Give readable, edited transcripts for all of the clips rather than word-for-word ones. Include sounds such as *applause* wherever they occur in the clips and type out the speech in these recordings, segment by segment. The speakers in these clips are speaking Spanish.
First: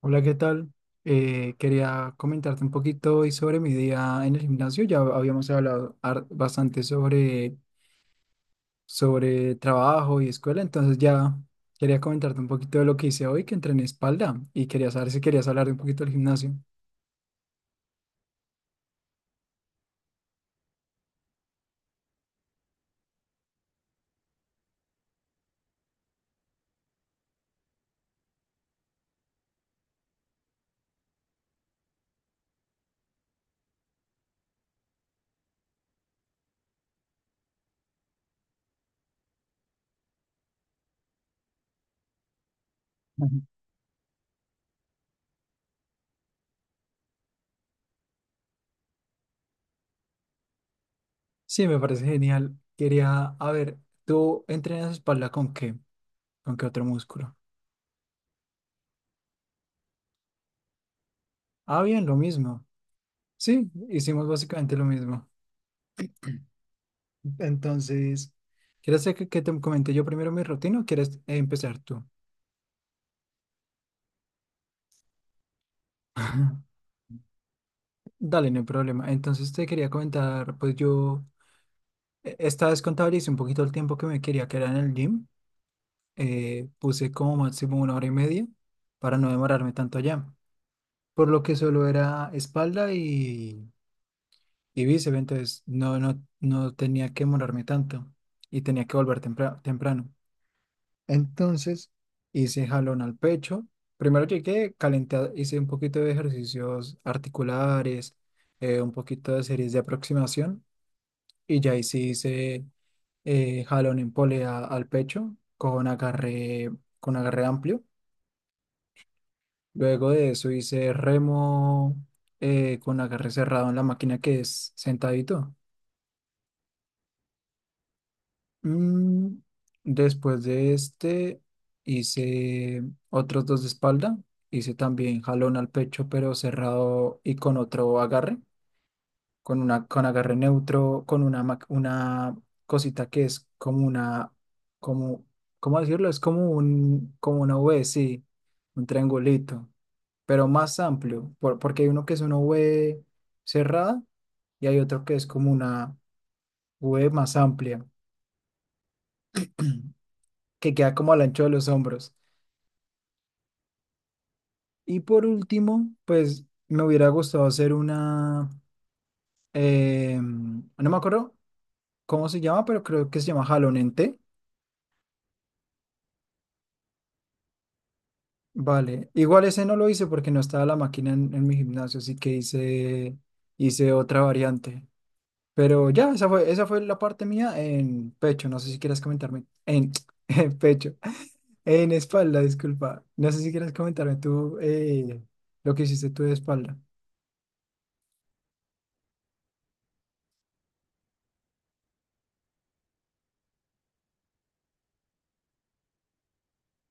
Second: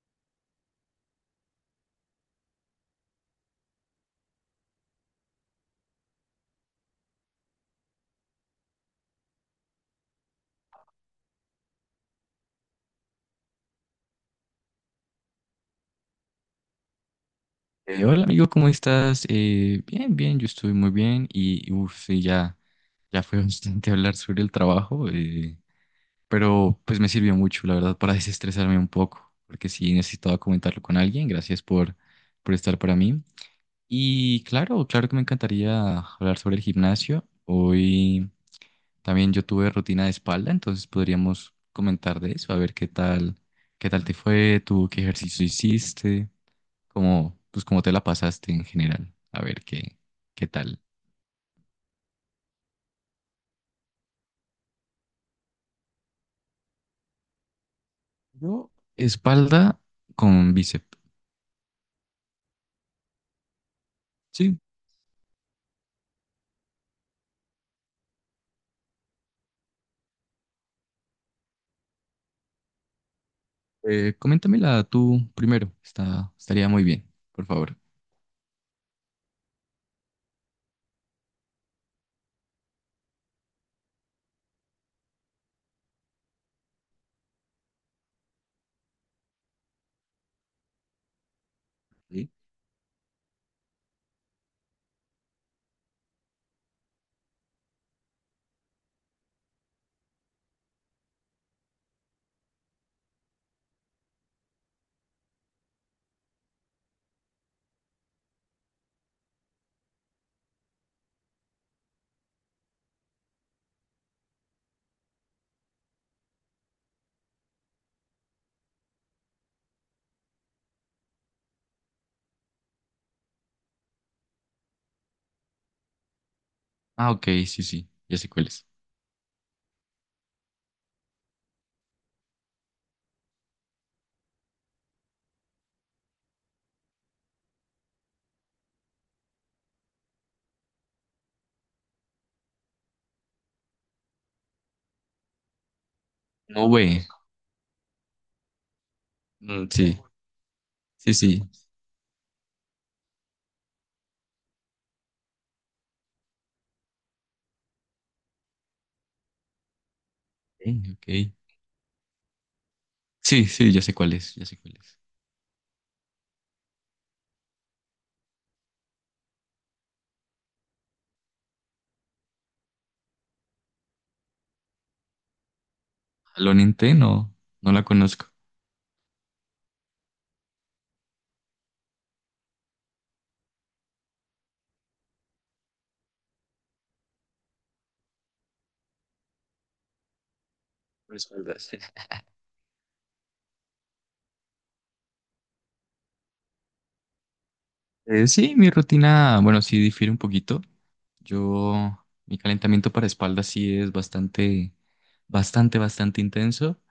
Hola, ¿qué tal? Quería comentarte un poquito hoy sobre mi día en el gimnasio. Ya habíamos hablado bastante sobre trabajo y escuela, entonces ya quería comentarte un poquito de lo que hice hoy, que entrené espalda y quería saber si querías hablar un poquito del gimnasio. Hola amigo, ¿cómo estás? Bien, bien, yo estoy muy bien y uff, sí, ya, ya fue *laughs* bastante hablar sobre el trabajo, pero pues me sirvió mucho, la verdad, para desestresarme un poco, porque sí necesitaba comentarlo con alguien, gracias por estar para mí. Y claro, claro que me encantaría hablar sobre el gimnasio. Hoy también yo tuve rutina de espalda, entonces podríamos comentar de eso, a ver Ujú. qué tal te fue, tú, qué ejercicio hiciste como, pues cómo te la pasaste en general. A ver qué tal. Sí, me parece genial. Quería, a ver, ¿tú entrenas espalda con qué? ¿Con qué otro músculo? Yo, espalda con bíceps. Ah, bien, lo mismo. Sí, hicimos Sí, básicamente lo mismo. Entonces, ¿quieres que te comente yo primero mi rutina o quieres empezar tú? Coméntamela tú primero. Estaría *laughs* muy bien, por favor. Dale, no hay problema. Entonces te quería comentar, pues yo esta vez contabilicé un poquito el tiempo que me quería quedar en el gym. Puse como máximo una hora y media para no demorarme tanto allá. Por lo que solo Sí. era espalda y bíceps, entonces no, no, no tenía que demorarme tanto y tenía que volver temprano. Entonces hice jalón al pecho. Primero llegué, calenté, hice un poquito de ejercicios articulares, un poquito de series de aproximación y ya ahí sí hice jalón en polea al pecho con con agarre amplio. Luego de eso hice remo con agarre cerrado en la máquina que es sentadito. Ah, ok, sí, sí, ya sé cuál es. Mm, Después de este, hice otros dos de espalda. Hice también jalón al pecho, pero cerrado y con otro agarre, con agarre neutro, una cosita que es como una, como, ¿cómo decirlo? Es No, güey. Como una V, sí, un Mm, triangulito, sí, pero más sí, amplio, sí. Porque hay uno que es una V cerrada y hay otro que es como una V más amplia, que Sí, queda ok. como al ancho de los hombros. Sí, sí, ya sé cuál es, ya sé cuál es. Y por último, pues me hubiera gustado hacer una, no me acuerdo cómo se llama, pero creo que se llama jalón en té. Jalón en T, no, no la conozco. Vale, igual ese no lo hice porque no estaba la máquina en mi gimnasio, así que hice otra variante. Pero ya, esa fue la parte mía en pecho, no sé si quieras comentarme, en, *laughs* *tsk* en pecho, Por espaldas. en espalda, disculpa. No sé si quieras comentarme tú lo que hiciste tú de espalda. Sí, mi rutina, bueno, sí difiere un poquito. Yo, mi calentamiento para espalda sí es bastante, bastante, bastante intenso.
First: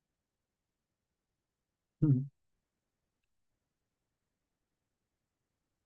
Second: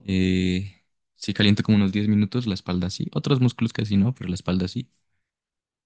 Eh, sí caliento como unos diez Ujú. minutos la espalda sí. Otros músculos casi no, pero la espalda sí.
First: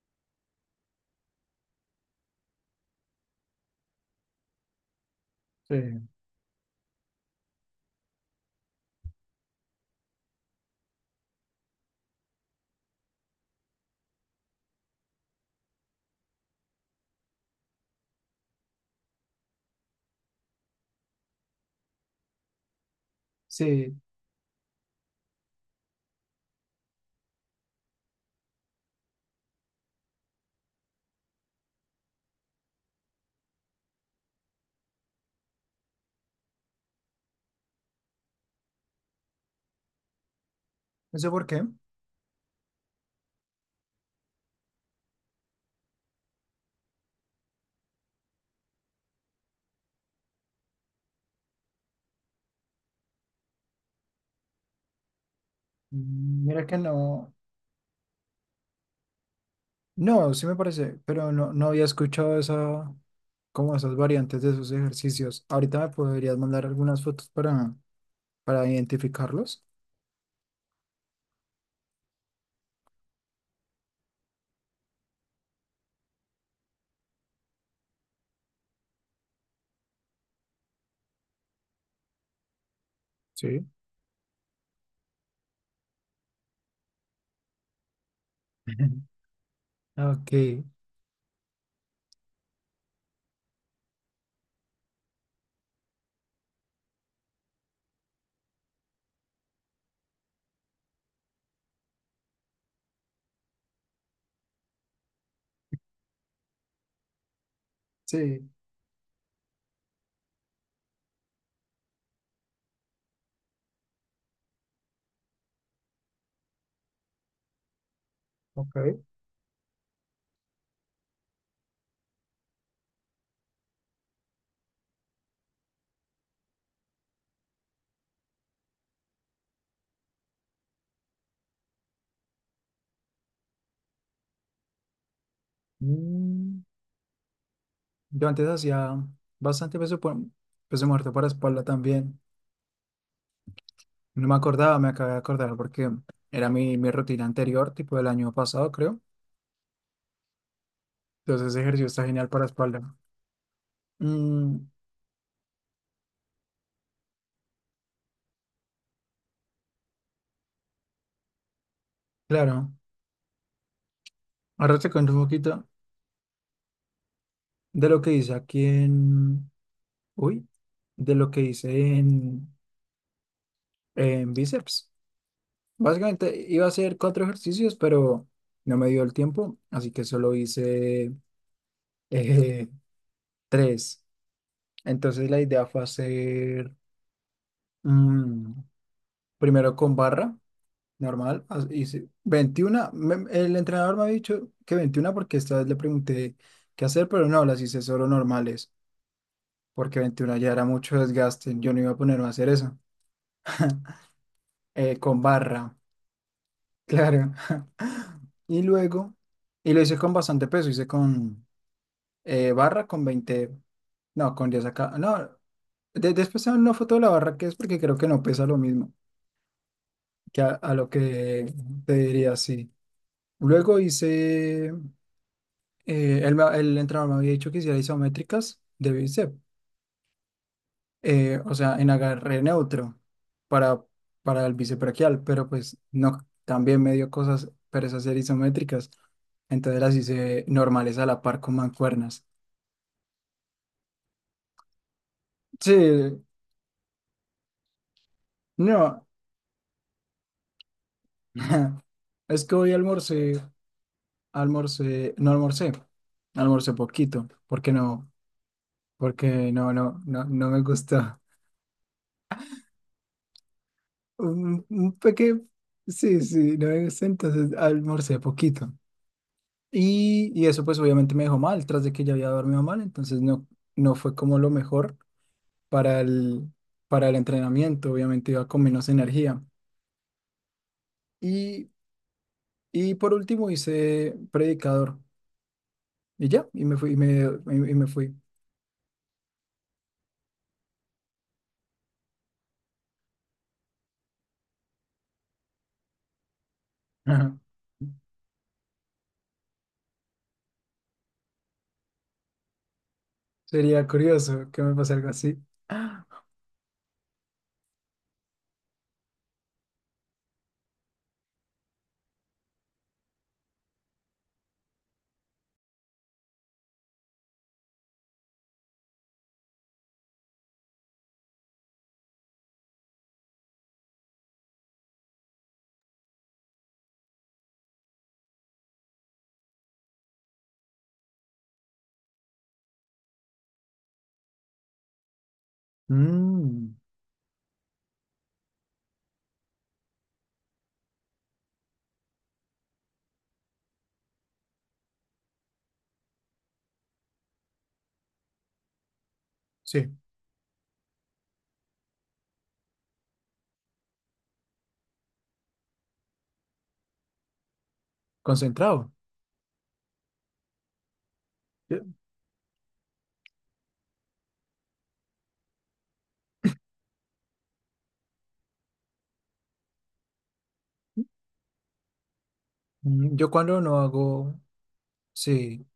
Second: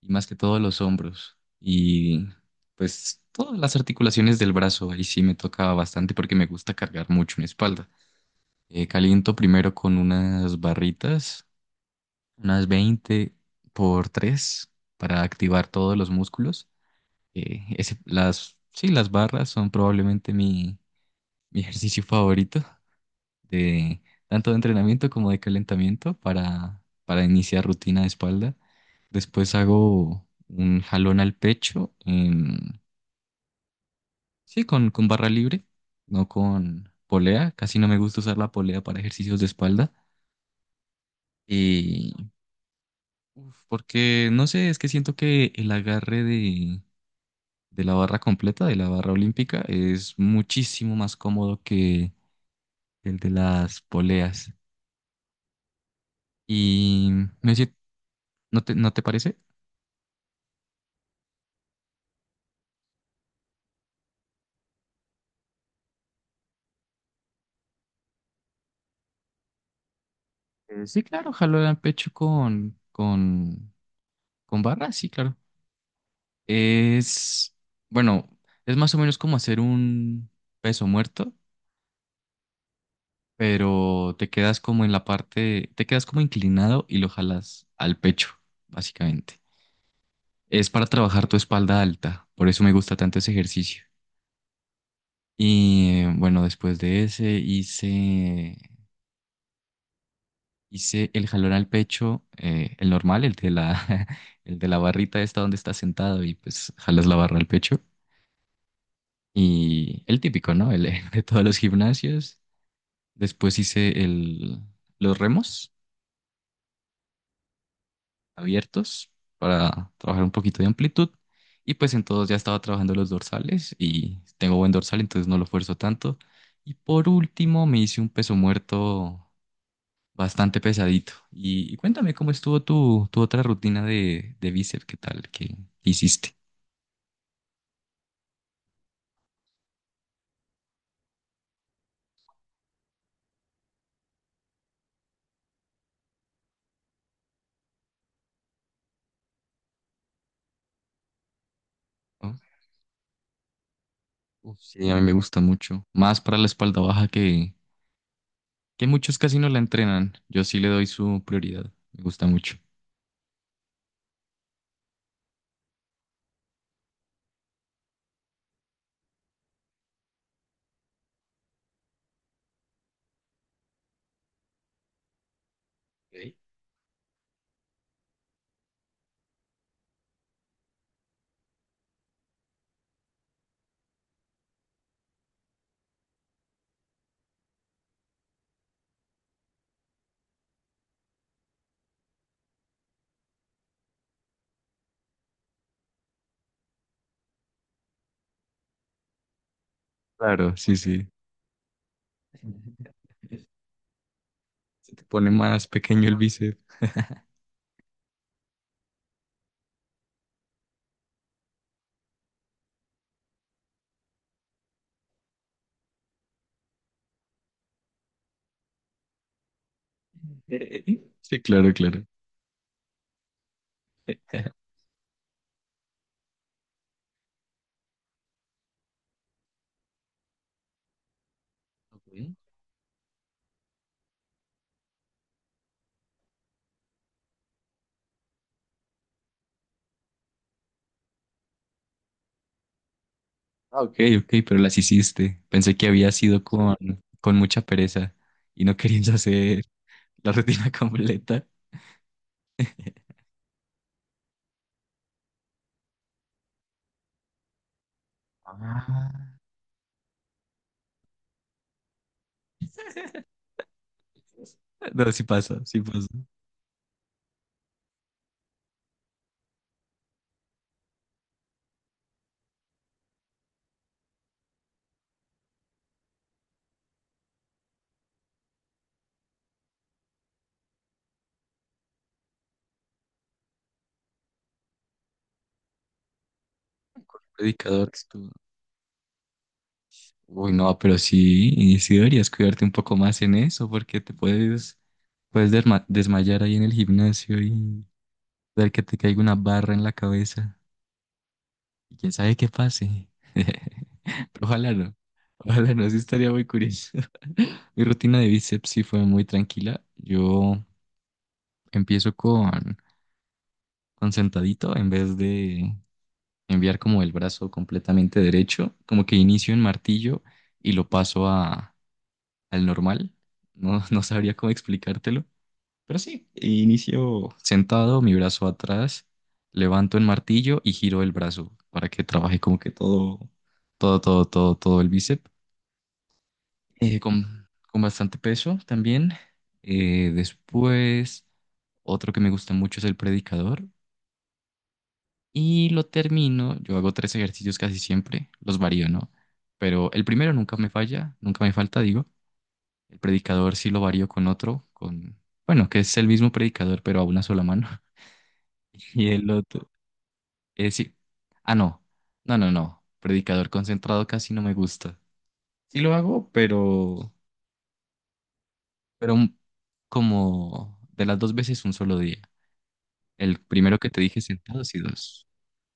Y más que todo los hombros. Y pues todas las articulaciones del brazo. Ahí sí me toca Sí. bastante porque me gusta cargar mucho mi espalda. Caliento primero con unas barritas, unas 20 por 3 para activar todos los músculos. Las, sí, las barras son probablemente mi, *laughs* ejercicio favorito Sí, de tanto de entrenamiento como de calentamiento para iniciar rutina de espalda. Después hago un jalón al pecho sí, con barra libre, no con polea. Casi no me gusta usar la polea para ejercicios de espalda. no sé por qué. Y uf, porque no sé, es que siento que el agarre de la barra completa, de la barra olímpica, es muchísimo más cómodo el de las poleas. Mm, mira que Y no. me decía, ¿no te parece? No, sí me parece, pero no, no había escuchado esa, como esas variantes de esos ejercicios. Ahorita me podrías mandar algunas fotos para identificarlos. Sí, claro, jalo el pecho con barra, sí, claro. Es, bueno, es más o menos como hacer un peso muerto, Sí. pero te quedas como en la parte, te quedas como inclinado y lo jalas al pecho, *laughs* básicamente. Ok, Es para trabajar tu espalda alta, por eso me gusta tanto ese ejercicio. Y bueno, después de ese hice el jalón al pecho, el normal, *laughs* el de la barrita esta donde estás sentado y pues jalas la barra al pecho. sí, Y el típico, ¿no? El *laughs* de todos los gimnasios. Después hice los remos ok. abiertos para trabajar un poquito de amplitud. Y pues en todos ya estaba trabajando los dorsales y tengo buen dorsal, entonces no lo esfuerzo tanto. Y por último me hice un peso muerto bastante pesadito. Y cuéntame cómo estuvo tu, otra rutina de bíceps, ¿qué tal? ¿Qué hiciste? Mm, yo antes hacía bastante peso, peso muerto para espalda también. No me acordaba, me acabé de acordar porque era mi rutina anterior, tipo del año pasado, creo. Entonces ese ejercicio está genial ¿No? para espalda. Uf, Mm, sí, a mí me gusta mucho. Más para la espalda baja que muchos casi no la entrenan. Yo sí le doy su prioridad. Me gusta mucho. claro, ahora te cuento un poquito. De lo que dice aquí uy, de lo que hice en, en bíceps. Ok. Básicamente iba a hacer cuatro ejercicios, pero no me dio el tiempo, así que solo hice eh, *laughs* tres. Entonces la idea fue hacer mm, primero con barra normal, hice 21 el entrenador me había dicho que 21 porque esta vez le pregunté qué hacer, pero no, las hice solo normales, porque 21 ya Claro, era sí, mucho sí. desgaste, yo no iba a ponerme a hacer eso. *laughs* Se te con pone más barra, pequeño el bíceps. claro. *laughs* Y luego, y lo hice con bastante peso, hice con barra, con 20, no, con 10 acá. No, después te mando una foto de la barra que es porque creo que no pesa lo mismo que a lo *laughs* Sí, que claro, te claro. diría sí. Luego *laughs* hice, entrenador me había dicho que hiciera isométricas de bíceps. O sea, en Ok. agarré neutro para, para el bisebraquial, pero pues no, también me dio cosas, pero esas eran isométricas, entonces las hice normales a la par con mancuernas. Ah, ok, ok, pero las hiciste. Sí, Pensé que había sido con mucha pereza y no no, querías hacer la rutina *laughs* completa. *laughs* es que hoy almorcé, no almorcé, almorcé poquito, porque no, Ah. No, no, no me gusta. Un No, sí pequeño, pasa, sí pasa. sí, sí, no me gusta, entonces almorcé poquito. Y eso pues obviamente me dejó mal, tras de que ya había dormido mal, entonces no, no fue como lo mejor para el, para el entrenamiento, obviamente iba con menos energía. Y, y por último hice predicador y ya, y me fui, y me Predicador, que fui. tú- Uy, no, pero sí, y sí deberías cuidarte un poco más en eso, porque te puedes desmayar ahí en el Ajá. gimnasio y ver que te caiga una barra en la cabeza. Y quién sabe qué pase. Sería *laughs* Pero curioso que ojalá me pase no. algo así. Ojalá no, sí estaría muy curioso. *laughs* Mi rutina de bíceps sí fue muy tranquila. Yo empiezo con sentadito en vez de, enviar como el brazo completamente derecho, como que inicio en martillo y lo paso al normal. No, *laughs* no sabría cómo explicártelo, pero sí, inicio sentado, mi brazo atrás, levanto en martillo y giro el brazo para que trabaje como que todo, todo, todo, todo, todo el bíceps, Mm, con bastante peso también. Después, otro que me gusta mucho es el predicador. Y lo termino, yo hago tres ejercicios casi siempre, los varío, ¿no? sí, Pero el primero nunca me falla, nunca me falta, digo. El predicador sí lo varío con otro, bueno, que es el mismo predicador, pero a una sola mano. *laughs* concentrado. Y el otro, es sí. Ah, Yo, no, no, no, no. Predicador concentrado casi no me gusta. Sí lo hago, pero como de las dos veces un solo día. Yo El cuando no primero que te dije hago, sentados y dos. sí,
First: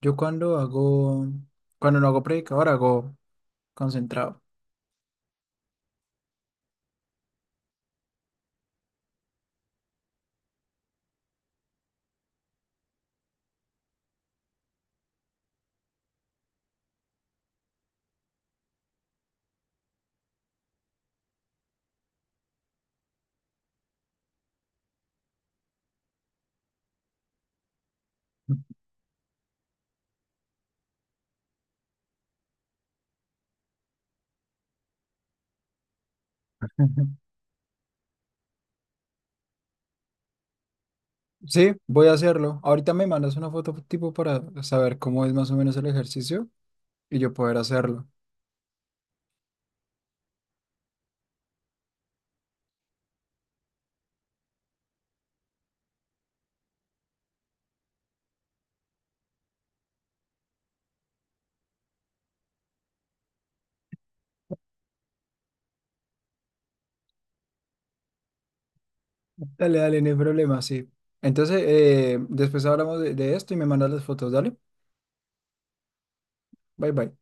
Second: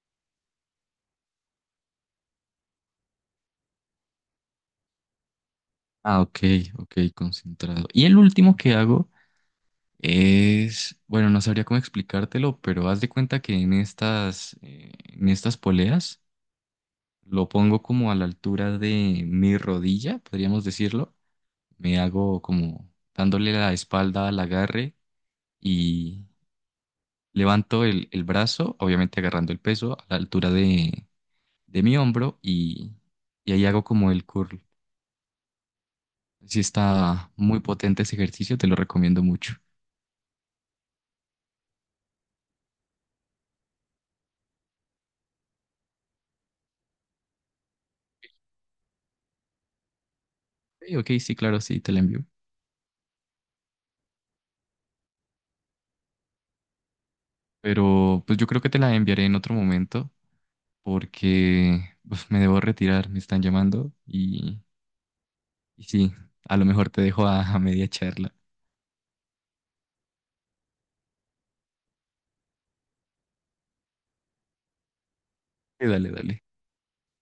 yo cuando no hago predicador hago concentrado. Ah, ok, ok, concentrado. Y el último que hago. Bueno, no sabría cómo explicártelo, pero haz de cuenta que en estas poleas lo pongo como a la altura de mi rodilla, podríamos decirlo. Me hago como dándole la espalda al agarre y levanto el brazo, obviamente agarrando el peso a la altura de mi hombro y ahí hago como el curl. Sí *laughs* está muy potente ese ejercicio, te lo recomiendo mucho. Sí, voy a hacerlo. Ahorita me mandas una foto tipo para saber cómo es más o menos el ejercicio y yo poder hacerlo. Ok, ok, sí, claro, sí, te lo envío. Pero pues yo creo que te la enviaré en otro momento porque pues, me debo retirar, me están llamando y sí, a lo mejor te dejo a media charla. Dale, dale, no hay problema, sí. Entonces, después hablamos de esto y me mandas las fotos, dale. Dale, dale. Bye, bye.